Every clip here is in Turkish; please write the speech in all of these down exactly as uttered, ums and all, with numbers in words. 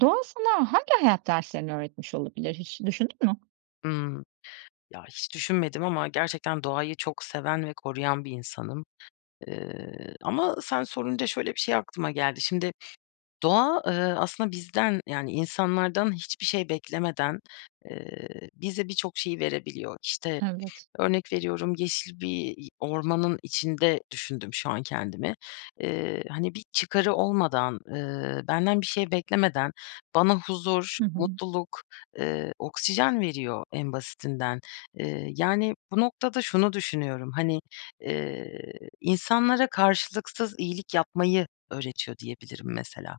Doğa sana hangi hayat derslerini öğretmiş olabilir, hiç düşündün mü? Hıı. Ya, hiç düşünmedim ama gerçekten doğayı çok seven ve koruyan bir insanım. Iıı, ama sen sorunca şöyle bir şey aklıma geldi. Şimdi doğa, ııı, aslında bizden, yani, insanlardan hiçbir şey beklemeden, eee, bize birçok şeyi verebiliyor. İşte, Evet. örnek veriyorum yeşil bir i ormanın içinde düşündüm şu an kendimi. Eee, hani, bir çıkarı olmadan, ııı, benden bir şey beklemeden bana huzur, Hı hı. mutluluk, ııı, oksijen veriyor en basitinden. Eee, yani, bu noktada şunu düşünüyorum. Hani, eee, insanlara karşılıksız iyilik yapmayı öğretiyor diyebilirim, mesela,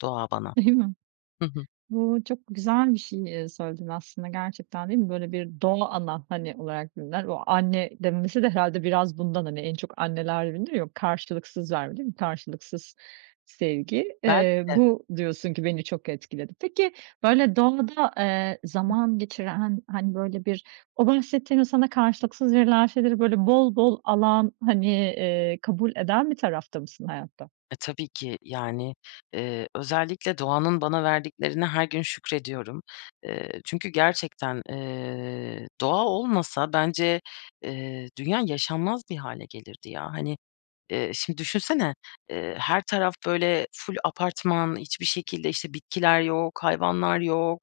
doğa bana. Değil mi? Hı hı. Bu çok güzel bir şey, eee, söyledin, aslında, gerçekten değil mi? Böyle bir doğa ana, hani olarak bilinen o anne demesi de herhâlde biraz bundan, hani, en çok anneler bilinir ya, o karşılıksız verme değil mi, karşılıksız sevgi. Belki Eee, de. bu diyorsun ki beni çok etkiledi. Peki, böyle doğada, eee, zaman geçiren, han hani, böyle bir o bahsettiğin o sana karşılıksız verilen şeyleri, böyle, bol bol alan, hani, eee, kabul eden bir tarafta mısın hayatta? E, tabii ki. Yani, eee, özellikle doğanın bana verdiklerine her gün şükrediyorum. Eee, çünkü gerçekten, eee, doğa olmasa bence, eee, dünya yaşanmaz bir hâle gelirdi ya. Hani, eee, şimdi düşünsene, eee, her taraf, böyle, ful apartman, hiçbir şekilde, işte, bitkiler yok, hayvanlar yok,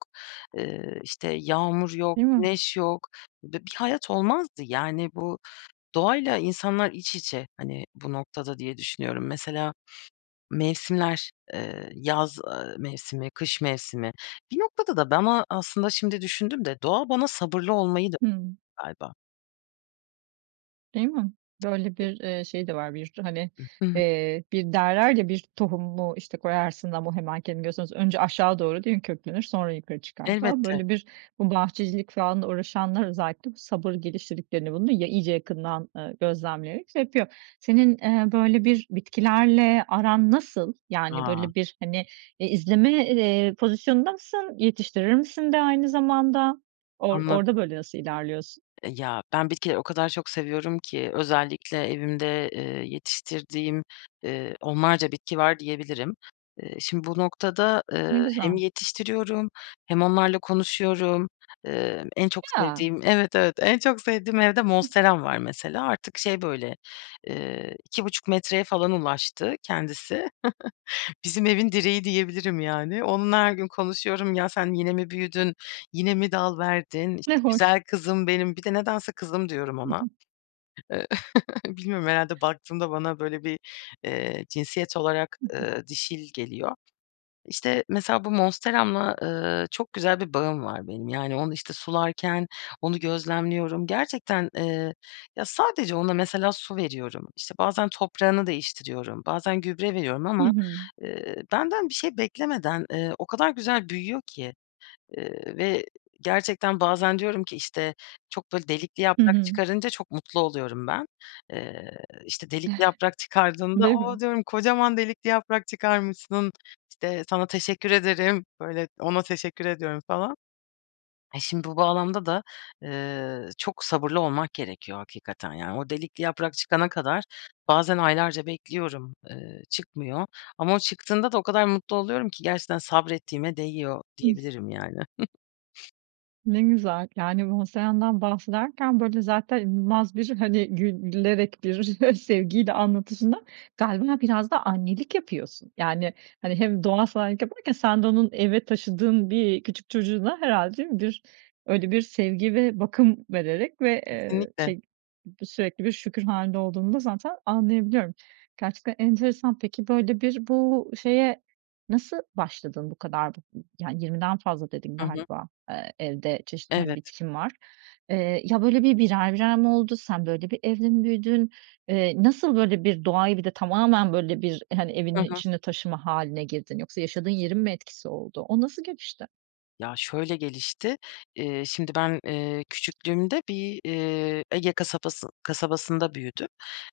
eee, işte, yağmur yok, Değil mi? güneş yok ve bir hayat olmazdı. Yani, bu doğayla insanlar iç içe, hani, bu noktada diye düşünüyorum. Mesela, mevsimler, eee, yaz, ııı, mevsimi, kış mevsimi. Bir noktada da bana, aslında, şimdi düşündüm de doğa bana sabırlı olmayı da Hıı. galiba. Değil mi? Böyle bir, eee, şey de var. Bir tü hani, I hı. eee, bir derler ya bir tohumu işte, koyarsın ama hemen kendini göstermez. Önce aşağı değil mi, köklenir, sonra yukarı çıkar falan. Elbette. Böyle bir bu bahçecilik falanla uğraşanlar özellikle, bu sabır geliştirdiklerini, bunu ya iyice yakından, eee, gözlemleyerek şey yapıyor. Senin, eee, böyle bir bitkilerle aran nasıl? Yani A. böyle bir hani, eee, izleme, eee, pozisyonunda mısın, yetiştirir misin de aynı zamanda? Or Anlad orada böyle nasıl ilerliyorsun? Eee, ya ben bitkileri o kadar çok seviyorum ki, özellikle evimde, eee, yetiştirdiğim, eee, onlarca bitki var diyebilirim. Iıı, şimdi bu noktada, eee, Ne hem güzel. yetiştiriyorum hem onlarla konuşuyorum. Eee, en çok Ya. sevdiğim evet evet, en çok sevdiğim evde Monsteram var mesela. Artık şey böyle, ııı, iki buçuk metreye falan ulaştı kendisi. Bizim evin direği diyebilirim yani. Onunla her gün konuşuyorum. "Ya sen yine mi büyüdün, yine mi dal verdin, Ne işte hoş. güzel kızım benim?" Bir de nedense kızım diyorum Hı ona. hı. Bilmiyorum, herhâlde baktığımda bana böyle bir, eee, cinsiyet olarak, Hı hı. eee, dişil geliyor. İşte mesela bu Monsteramla, eee, çok güzel bir bağım var benim. Yani onu işte sularken onu gözlemliyorum. Gerçekten, eee, ya sadece ona mesela su veriyorum, işte bazen toprağını değiştiriyorum, bazen gübre veriyorum Hı ama, hı. eee, benden bir şey beklemeden, eee, o kadar güzel büyüyor ki, eee, ve gerçekten bazen diyorum ki, işte, çok böyle delikli Hı yaprak hı. çıkarınca çok mutlu oluyorum ben. Eee, işte delikli yaprak çıkardığında Değil mi? o diyorum, "Kocaman delikli yaprak çıkarmışsın, işte sana teşekkür ederim." Böyle ona teşekkür ediyorum falan. Şimdi bu bağlamda da, eee, çok sabırlı olmak gerekiyor hakikaten yani. O delikli yaprak çıkana kadar bazen aylarca bekliyorum, ııı, çıkmıyor. Ama o çıktığında da o kadar mutlu oluyorum ki gerçekten sabrettiğime değiyor Hıh. diyebilirim yani. Ne güzel. Yani, bu [unintelligible] bahsederken, böyle, zaten inanılmaz bir, hani, gül gülerek bir, sevgiyle anlatışından galiba biraz da annelik yapıyorsun. Yani, hani, hem doğa [unintelligible] yaparken sen de onun eve taşıdığın bir küçük çocuğuna herhalde bir öyle bir sevgi ve bakım vererek ve, eee, Kesinlikle. şey sürekli bir şükür hâlinde olduğunu da zaten anlayabiliyorum. Gerçekten enteresan. Peki, böyle, bir bu şeye nasıl başladın bu kadar? I ı yani, yirmiden fazla dedin Hı hı. galiba, eee, evde çeşitli, hani, Evet. bitkin var. Eee, ya, böyle, bir birer birer mi oldu? Sen, böyle, bir evde mi büyüdün? Eee, nasıl, böyle, bir doğayı bir de tamamen, böyle bir hani, evinin Hı hı. içinde taşıma hâline girdin? Yoksa yaşadığın yerin mi etkisi oldu? O nasıl gelişti? Ya şöyle gelişti. Eee, şimdi ben, eee, küçüklüğümde bir, eee, Ege kasabası kasabasında büyüdüm.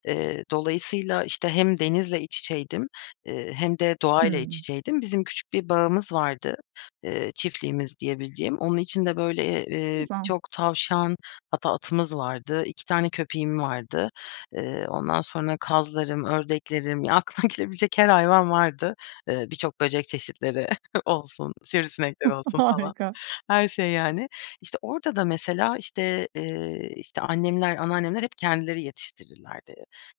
Eee, dolayısıyla işte hem denizle iç içeydim, eee, hem de doğayla iç Hımm. içeydim. Bizim küçük bir bağımız vardı, eee, çiftliğimiz diyebileceğim. Onun içinde, böyle, Ne eee, güzel. birçok tavşan hatta atımız vardı. iki tane köpeğim vardı. Eee, ondan sonra kazlarım, ördeklerim ya aklına gelebilecek her hayvan vardı. Iıı, birçok böcek çeşitleri olsun, sivrisinekler olsun falan. Harika. Her şey, yani. İşte orada da mesela işte, eee, işte annemler anneannemler hep kendileri yetiştirirlerdi.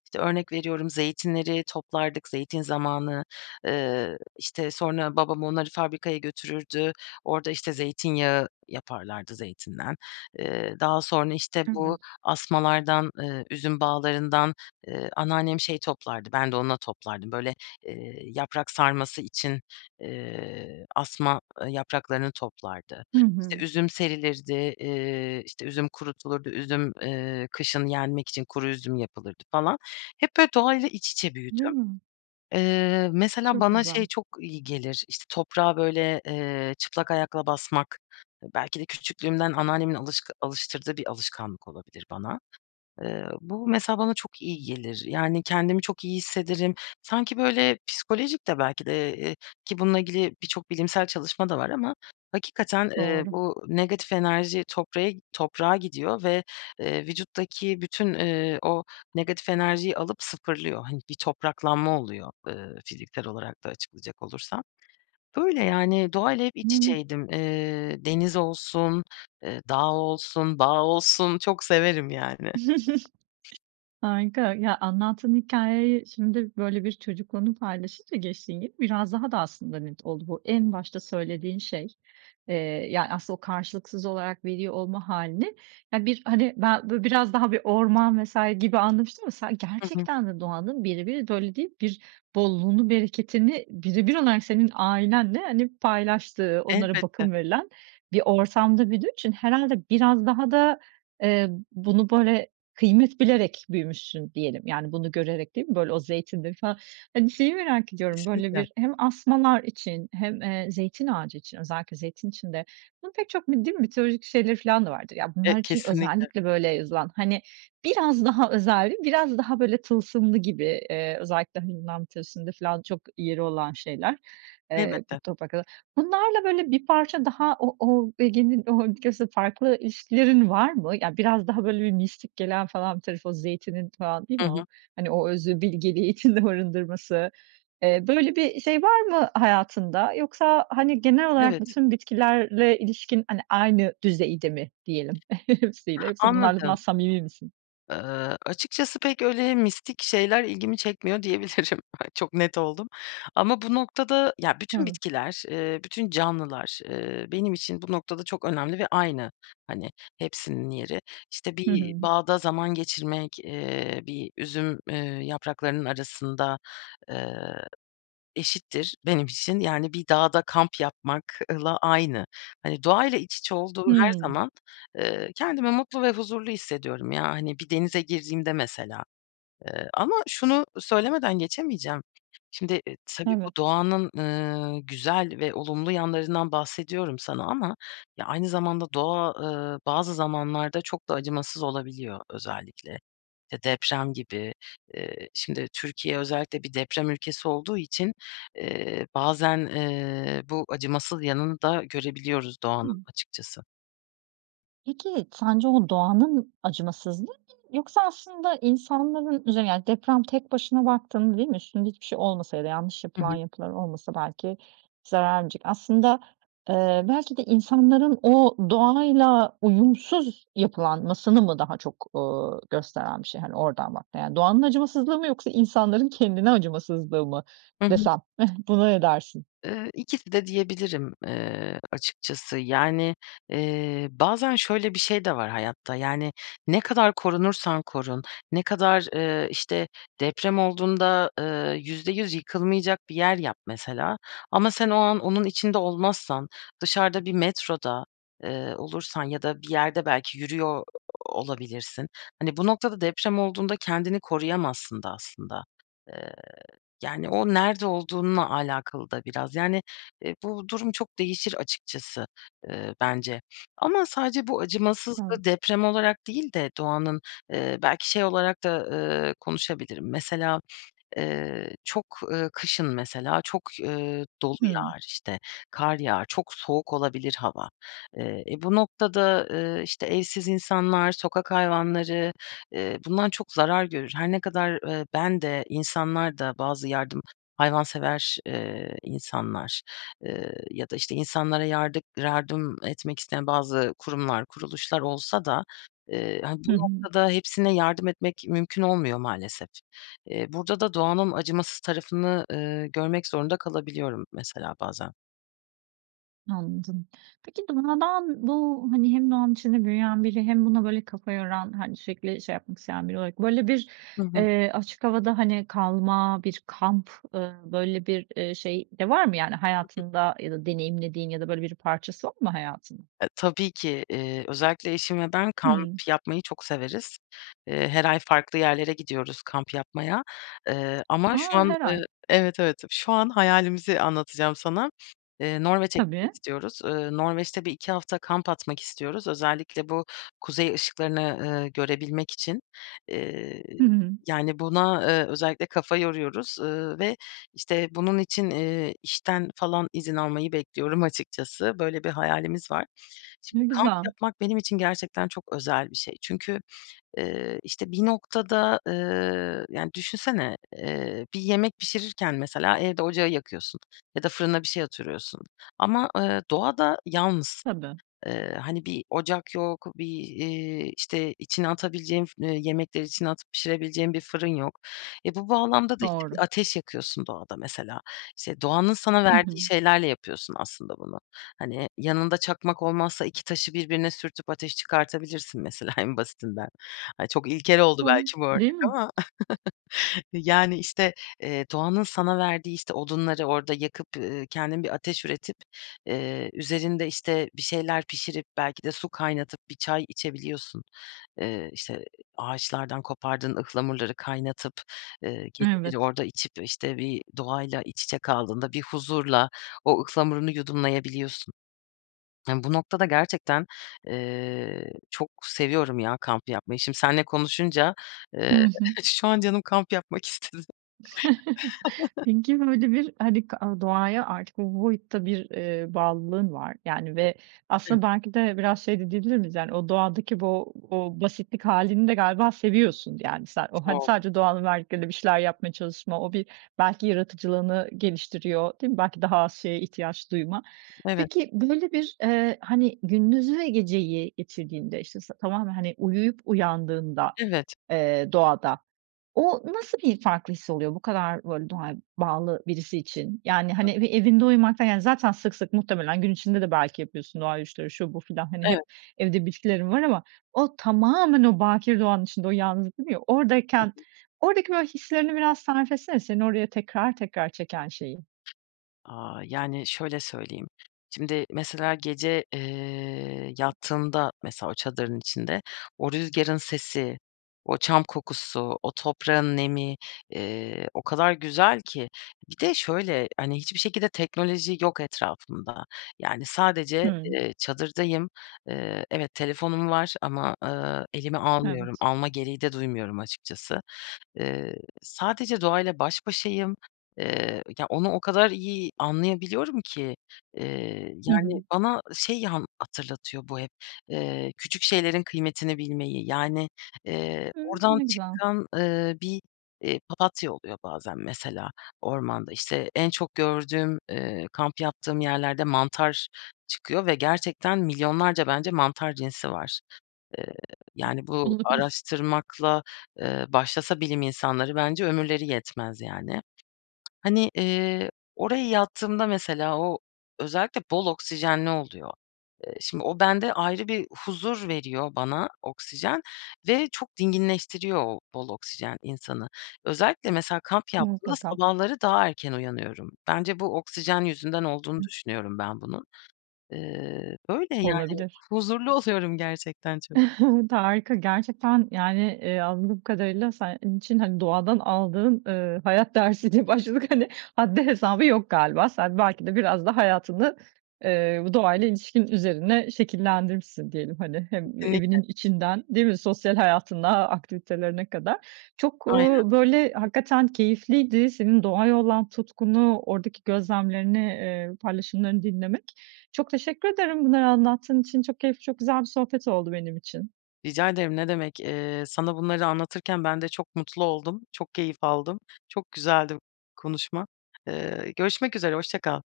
İşte, örnek veriyorum, zeytinleri toplardık, zeytin zamanı. Eee, işte, sonra babam onları fabrikaya götürürdü. Orada işte zeytinyağı yaparlardı zeytinden. Eee, daha sonra, işte, bu Evet. asmalardan, eee, üzüm bağlarından, eee, anneannem şey toplardı, ben de onunla toplardım. Böyle, eee, yaprak sarması için, eee, asma, ııı, yapraklarını toplardı. Hı İşte hı. üzüm serilirdi. Eee, işte üzüm kurutulurdu. Üzüm, eee, kışın yenmek için kuru üzüm yapılırdı falan. Hep böyle, doğayla iç içe büyüdüm. Ya. Eee, mesela Çok bana güzel. şey çok iyi gelir, işte, toprağa böyle, eee, çıplak ayakla basmak, belki de küçüklüğümden anneannemin alışkı alıştırdığı bir alışkanlık olabilir bana. Eee, bu mesela bana çok iyi gelir. Yani, kendimi çok iyi hissederim. Sanki, böyle, psikolojik de belki de, eee, ki bununla ilgili birçok bilimsel çalışma da var ama hakikaten, eee, Doğru. bu negatif enerji toprağe toprağa gidiyor ve vücuttaki bütün, eee, o negatif enerjiyi alıp sıfırlıyor. Hani, bir topraklanma oluyor, eee, fiziksel olarak da açıklayacak olursam. Böyle, yani, doğayla hep iç [unintelligible] içeydim. Eee, deniz olsun, eee, dağ olsun, dağ olsun çok severim, yani. Harika, ya anlattığın hikâyeyi şimdi, böyle, bir çocukluğunu paylaşınca gençliğin gibi biraz daha da aslında net oldu. Bu en başta söylediğin şey, eee, yani, aslında o karşılıksız olarak veli olma hâlini, ya bir, hani, ben, böyle, biraz daha bir orman vs. gibi anlamıştım ama sen Hı hı. gerçekten de doğanın birebir [unintelligible] bir bolluğunu bereketini birebir olarak senin ailenle, hani, paylaştığı, onlara Elbette. bakım verilen, bir ortamda büyüdüğün için herhalde biraz daha da, eee, bunu, böyle, kıymet bilerek büyümüşsün diyelim. Yani, bunu görerek değil mi, böyle, o zeytinleri falan. Hani, şeyi merak ediyorum, böyle, Kesinlikle. bir hem asmalar için hem, eee, zeytin ağacı için özellikle zeytin için de, bunun pek çok mi değil mi mitolojik şeyleri falan da vardır. Ya E bunlar için kesinlikle. özellikle, böyle, yazılan, hani, biraz daha özenli biraz daha, böyle, tılsımlı gibi, eee, özellikle, hani, Yunan mitolojisinde filan çok yeri olan şeyler, eee, bu Elbette. toprakla bunlarla, böyle, bir parça daha o o Ege'nin o açıkçası farklı ilişkilerin var mı? Yani, biraz daha, böyle bir, mistik gelen falan bir tarafı, o zeytinin falan değil Hı mi o, hı. hani, o özü bilgeliği içinde barındırması. Eee, böyle, bir şey var mı hayatında yoksa, hani, genel olarak Evet. bütün bitkilerle ilişkin, hani, aynı düzeyde mi diyelim hepsiyle. Hepsi bunlarla [unintelligible] Anladım. samimi misin? Iıı, açıkçası pek öyle, mistik şeyler ilgimi çekmiyor diyebilirim. Çok net oldum ama bu noktada ya bütün Evet. bitkiler, eee, bütün canlılar, eee, benim için bu noktada çok önemli ve aynı, hani, hepsinin yeri. İşte, Hı bir hı. bağda zaman geçirmek, eee, bir üzüm, eee, yapraklarının arasında, ııı, eşittir benim için, yani, bir dağda kamp yapmakla aynı. Hani, doğayla iç içe olduğum her Hımm. zaman, eee, kendimi mutlu ve huzurlu hissediyorum. Ya, hani, bir denize girdiğimde mesela. Eee, ama şunu söylemeden geçemeyeceğim. Şimdi tabii bu Evet. doğanın, ııı, güzel ve olumlu yanlarından bahsediyorum sana ama ya aynı zamanda doğa, ııı, bazı zamanlarda çok da acımasız olabiliyor özellikle ya deprem gibi. Eee şimdi Türkiye özellikle bir deprem ülkesi olduğu için, eee, bazen, eee, bu acımasız yanını da görebiliyoruz Hı hı. doğanın açıkçası. Peki, sence o doğanın acımasızlığı mı, yoksa aslında insanların, üzerine yani deprem tek başına baktığında, değil mi, üstünde hiçbir şey olmasa ya da yanlış Hı yapılan hı. yapılar olmasa belki zararcık, aslında, eee, belki de insanların, o, doğayla uyumsuz yapılanmasını mı daha çok, ııı, gösteren bir şey, hani oradan baktığında, yani doğanın acımasızlığı mı yoksa insanların kendine acımasızlığı mı Hı hı. desem, heh buna ne edersin? Iıı, ikisi de diyebilirim, ııı, açıkçası. Yani, eee, bazen şöyle bir şey de var hayatta. Yani, ne kadar korunursan korun, ne kadar, eee, işte deprem olduğunda, eee, yüzde yüz yıkılmayacak bir yer yap mesela ama sen o an onun içinde olmazsan, dışarıda bir metroda, eee, olursan ya da bir yerde belki yürüyor o olabilirsin, hani bu noktada deprem olduğunda kendini koruyamazsın da aslında. Eee, yani, o nerede olduğunla alakalı da biraz. Yani, eee, bu durum çok değişir açıkçası, eee, bence ama sadece bu acımasızlığı Evet. deprem olarak değil de doğanın, eee, belki şey olarak da, eee, konuşabilirim. Mesela, eee, çok, ııı, kışın mesela çok, ııı, dolu Hımm. yağar işte, kar yağar, çok soğuk olabilir hava. Eee, e, bu noktada, eee, işte evsiz insanlar, sokak hayvanları, eee, bundan çok zarar görür. Her ne kadar, eee, ben de insanlar da bazı yardım hayvansever, eee, insanlar, eee, ya da işte insanlara yardım yardım etmek isteyen bazı kurumlar kuruluşlar olsa da, eee, hani bu Hı hı. noktada hepsine yardım etmek, mümkün olmuyor maalesef. Eee, burada da doğanın acımasız tarafını, eee, görmek zorunda kalabiliyorum mesela bazen. Anladım. Peki, doğadan bu, hani, hem doğanın içinde büyüyen biri hem buna böyle kafa yoran, hani, sürekli şey yapmak isteyen biri olarak böyle bir, Hı hı. eee, açık havada, hani, kalma bir kamp, ııı, böyle bir, ııı, şey de var mı? Yani, [unintelligible] hayatında ya da deneyimlediğin ya da böyle bir parçası var mı hayatının? E, tabii ki. Eee, özellikle eşim ve ben kamp Hımm. yapmayı çok severiz. Eee, her ay farklı yerlere gidiyoruz kamp yapmaya. Iıı, ama A! şu an, Her ııı ay. Evet, evet, şu an hayalimizi anlatacağım sana. Iıı, Norveç'e gitmek Tabii. istiyoruz. Iıı, Norveç'te bir iki hafta kamp atmak istiyoruz. Özellikle bu kuzey ışıklarını, ııı, görebilmek için. Iıı, Hı hı. yani, buna, ııı, özellikle kafa yoruyoruz, ııı, ve işte, bunun için, ııı, işten falan izin almayı bekliyorum açıkçası. Böyle bir hayalimiz var. Şimdi Ne kamp güzel. yapmak benim için gerçekten çok özel bir şey. Çünkü, ııı, işte, bir noktada, ııı, yani, düşünsene, eee, bir yemek pişirirken mesela, evde ocağı yakıyorsun ya da fırına bir şey atırıyorsun. Ama, ııı, doğada yalnızsın. Tabii. Iıı, hani, bir ocak yok, bir, iii, işte, içine atabileceğin fı yemekleri içine atıp pişirebileceğin bir fırın yok. E, bu bağlamda da işte, Doğru. bir ateş yakıyorsun doğada, mesela. İşte, doğanın sana Hı verdiği hı. şeylerle yapıyorsun aslında bunu. Hani, yanında çakmak olmazsa iki taşı birbirine sürtüp ateş çıkartabilirsin, mesela, en basitinden. Ay, çok ilkel oldu belki bu [unintelligible] Değil örnek mi? ama. Yani, işte, ııı, doğanın sana verdiği, işte, odunları orada yakıp, ııı, kendin bir ateş üretip, ııı, üzerinde, işte, bir şeyler pişirip, belki de su kaynatıp bir çay içebiliyorsun. Iıı, işte, ağaçlardan kopardığın ıhlamurları kaynatıp, ııı, geceleri Evet. orada içip, işte, bir doğayla iç içe kaldığında bir huzurla o ıhlamurunu yudumlayabiliyorsun. Bu noktada gerçekten, eee, çok seviyorum ya kamp yapmayı. Şimdi senle konuşunca, Hı ııı, hı. şu an canım kamp yapmak istedi. Peki, böyle bir, hani, kı aaa, doğaya artık bu boyutta bir, eee, bağlılığın var. Yani ve Hımm. aslında, belki de biraz şey de diyebilir miyiz? Yani, o doğadaki bu o basitlik hâlini de galiba seviyorsun, yani, sen. O, hani, Çok. sadece doğanın verdikleri ile bir şeyler yapmaya çalışma, o bir belki yaratıcılığını geliştiriyor, değil mi? Belki daha az şeye ihtiyaç duyma. Evet. Peki, böyle bir, eee, hani, gündüzü ve geceyi geçirdiğinde, işte, s tamamen, hani, uyuyup uyandığında, Evet. eee, doğada, o nasıl bir farklı hissi oluyor, bu kadar böyle doğaya bağlı birisi için? Yani, Hı hani, hı. bir evinde uyumak da yani, zaten sık sık muhtemelen gün içinde de belki yapıyorsun doğa yürüyüşleri şu, bu filan. Hani, Evet. hep evde bitkilerin var ama o tamamen o bakir doğanın içinde o yalnızdır ya, Hı oradayken, hı. oradaki, böyle, hislerini biraz tarif etsene, seni oraya tekrar tekrar çeken şeyi. Aaa, yani, şöyle söyleyeyim: Şimdi, mesela, gece, eee, yattığında mesela, o çadırın içinde o rüzgârın sesi, o çam kokusu, o toprağın nemi, ııı, o kadar güzel ki. Bir de şöyle: Hani, hiçbir şekilde teknoloji yok etrafımda. Yani, sadece, Hımm. ııı, çadırdayım. Iıı, evet, telefonum var ama, ııı, elime almıyorum. Evet. Alma gereği de duymuyorum açıkçası. Iıı, sadece doğayla baş başayım. Iıı, ya, onu o kadar iyi anlayabiliyorum ki, ııı, Hı hı. yani, bana şey anla hatırlatıyor bu hep, ııı, küçük şeylerin kıymetini bilmeyi. Yani, ııı, Hımm, oradan ne güzel. çıkan, ııı, bir, ııı, papatya oluyor bazen, mesela, ormanda. İşte, en çok gördüğüm, ııı, kamp yaptığım yerlerde mantar çıkıyor ve gerçekten milyonlarca bence mantar cinsi var. Iıı, yani, bu Olabilir. araştırmakla, ııı, başlasa bilim insanları bence ömürleri yetmez, yani. Hani, ııı, oraya yattığımda mesela, o özellikle bol oksijenli oluyor. Eee, şimdi o bende ayrı bir huzur veriyor bana oksijen ve çok dinginleştiriyor o bol oksijen insanı. Özellikle, mesela, kamp yaptığımda Mutlaka. sabahları daha erken uyanıyorum. Bence bu oksijen yüzünden olduğunu Hı. düşünüyorum ben bunun. Iıı, böyle, yani. Olabilir. Huzurlu oluyorum gerçekten çok. T harika, gerçekten, yani, ııı, anladığım kadarıyla senin için, hani, doğadan aldığın, ııı, hayat dersi diye başladık. Hani, haddi hesabı yok galiba, sen belki de biraz da hayatını, ııı, bu doğayla ilişkin üzerine şekillendirmişsin diyelim, hani, hem Kesinlikle. evinin içinden, değil mi? Sosyal hayatına, aktivitelerine kadar. Çok, Aynen. ııı, böyle, hakikaten keyifliydi senin doğaya olan tutkunu, oradaki gözlemlerini, ııı, paylaşımlarını dinlemek. Çok teşekkür ederim bunları anlattığın için. Çok keyifli, çok güzel bir sohbet oldu benim için. Rica ederim ne demek. Eee, sana bunları anlatırken ben de çok mutlu oldum, çok keyif aldım. Çok güzeldi konuşma. Iıı, görüşmek üzere, hoşça kal.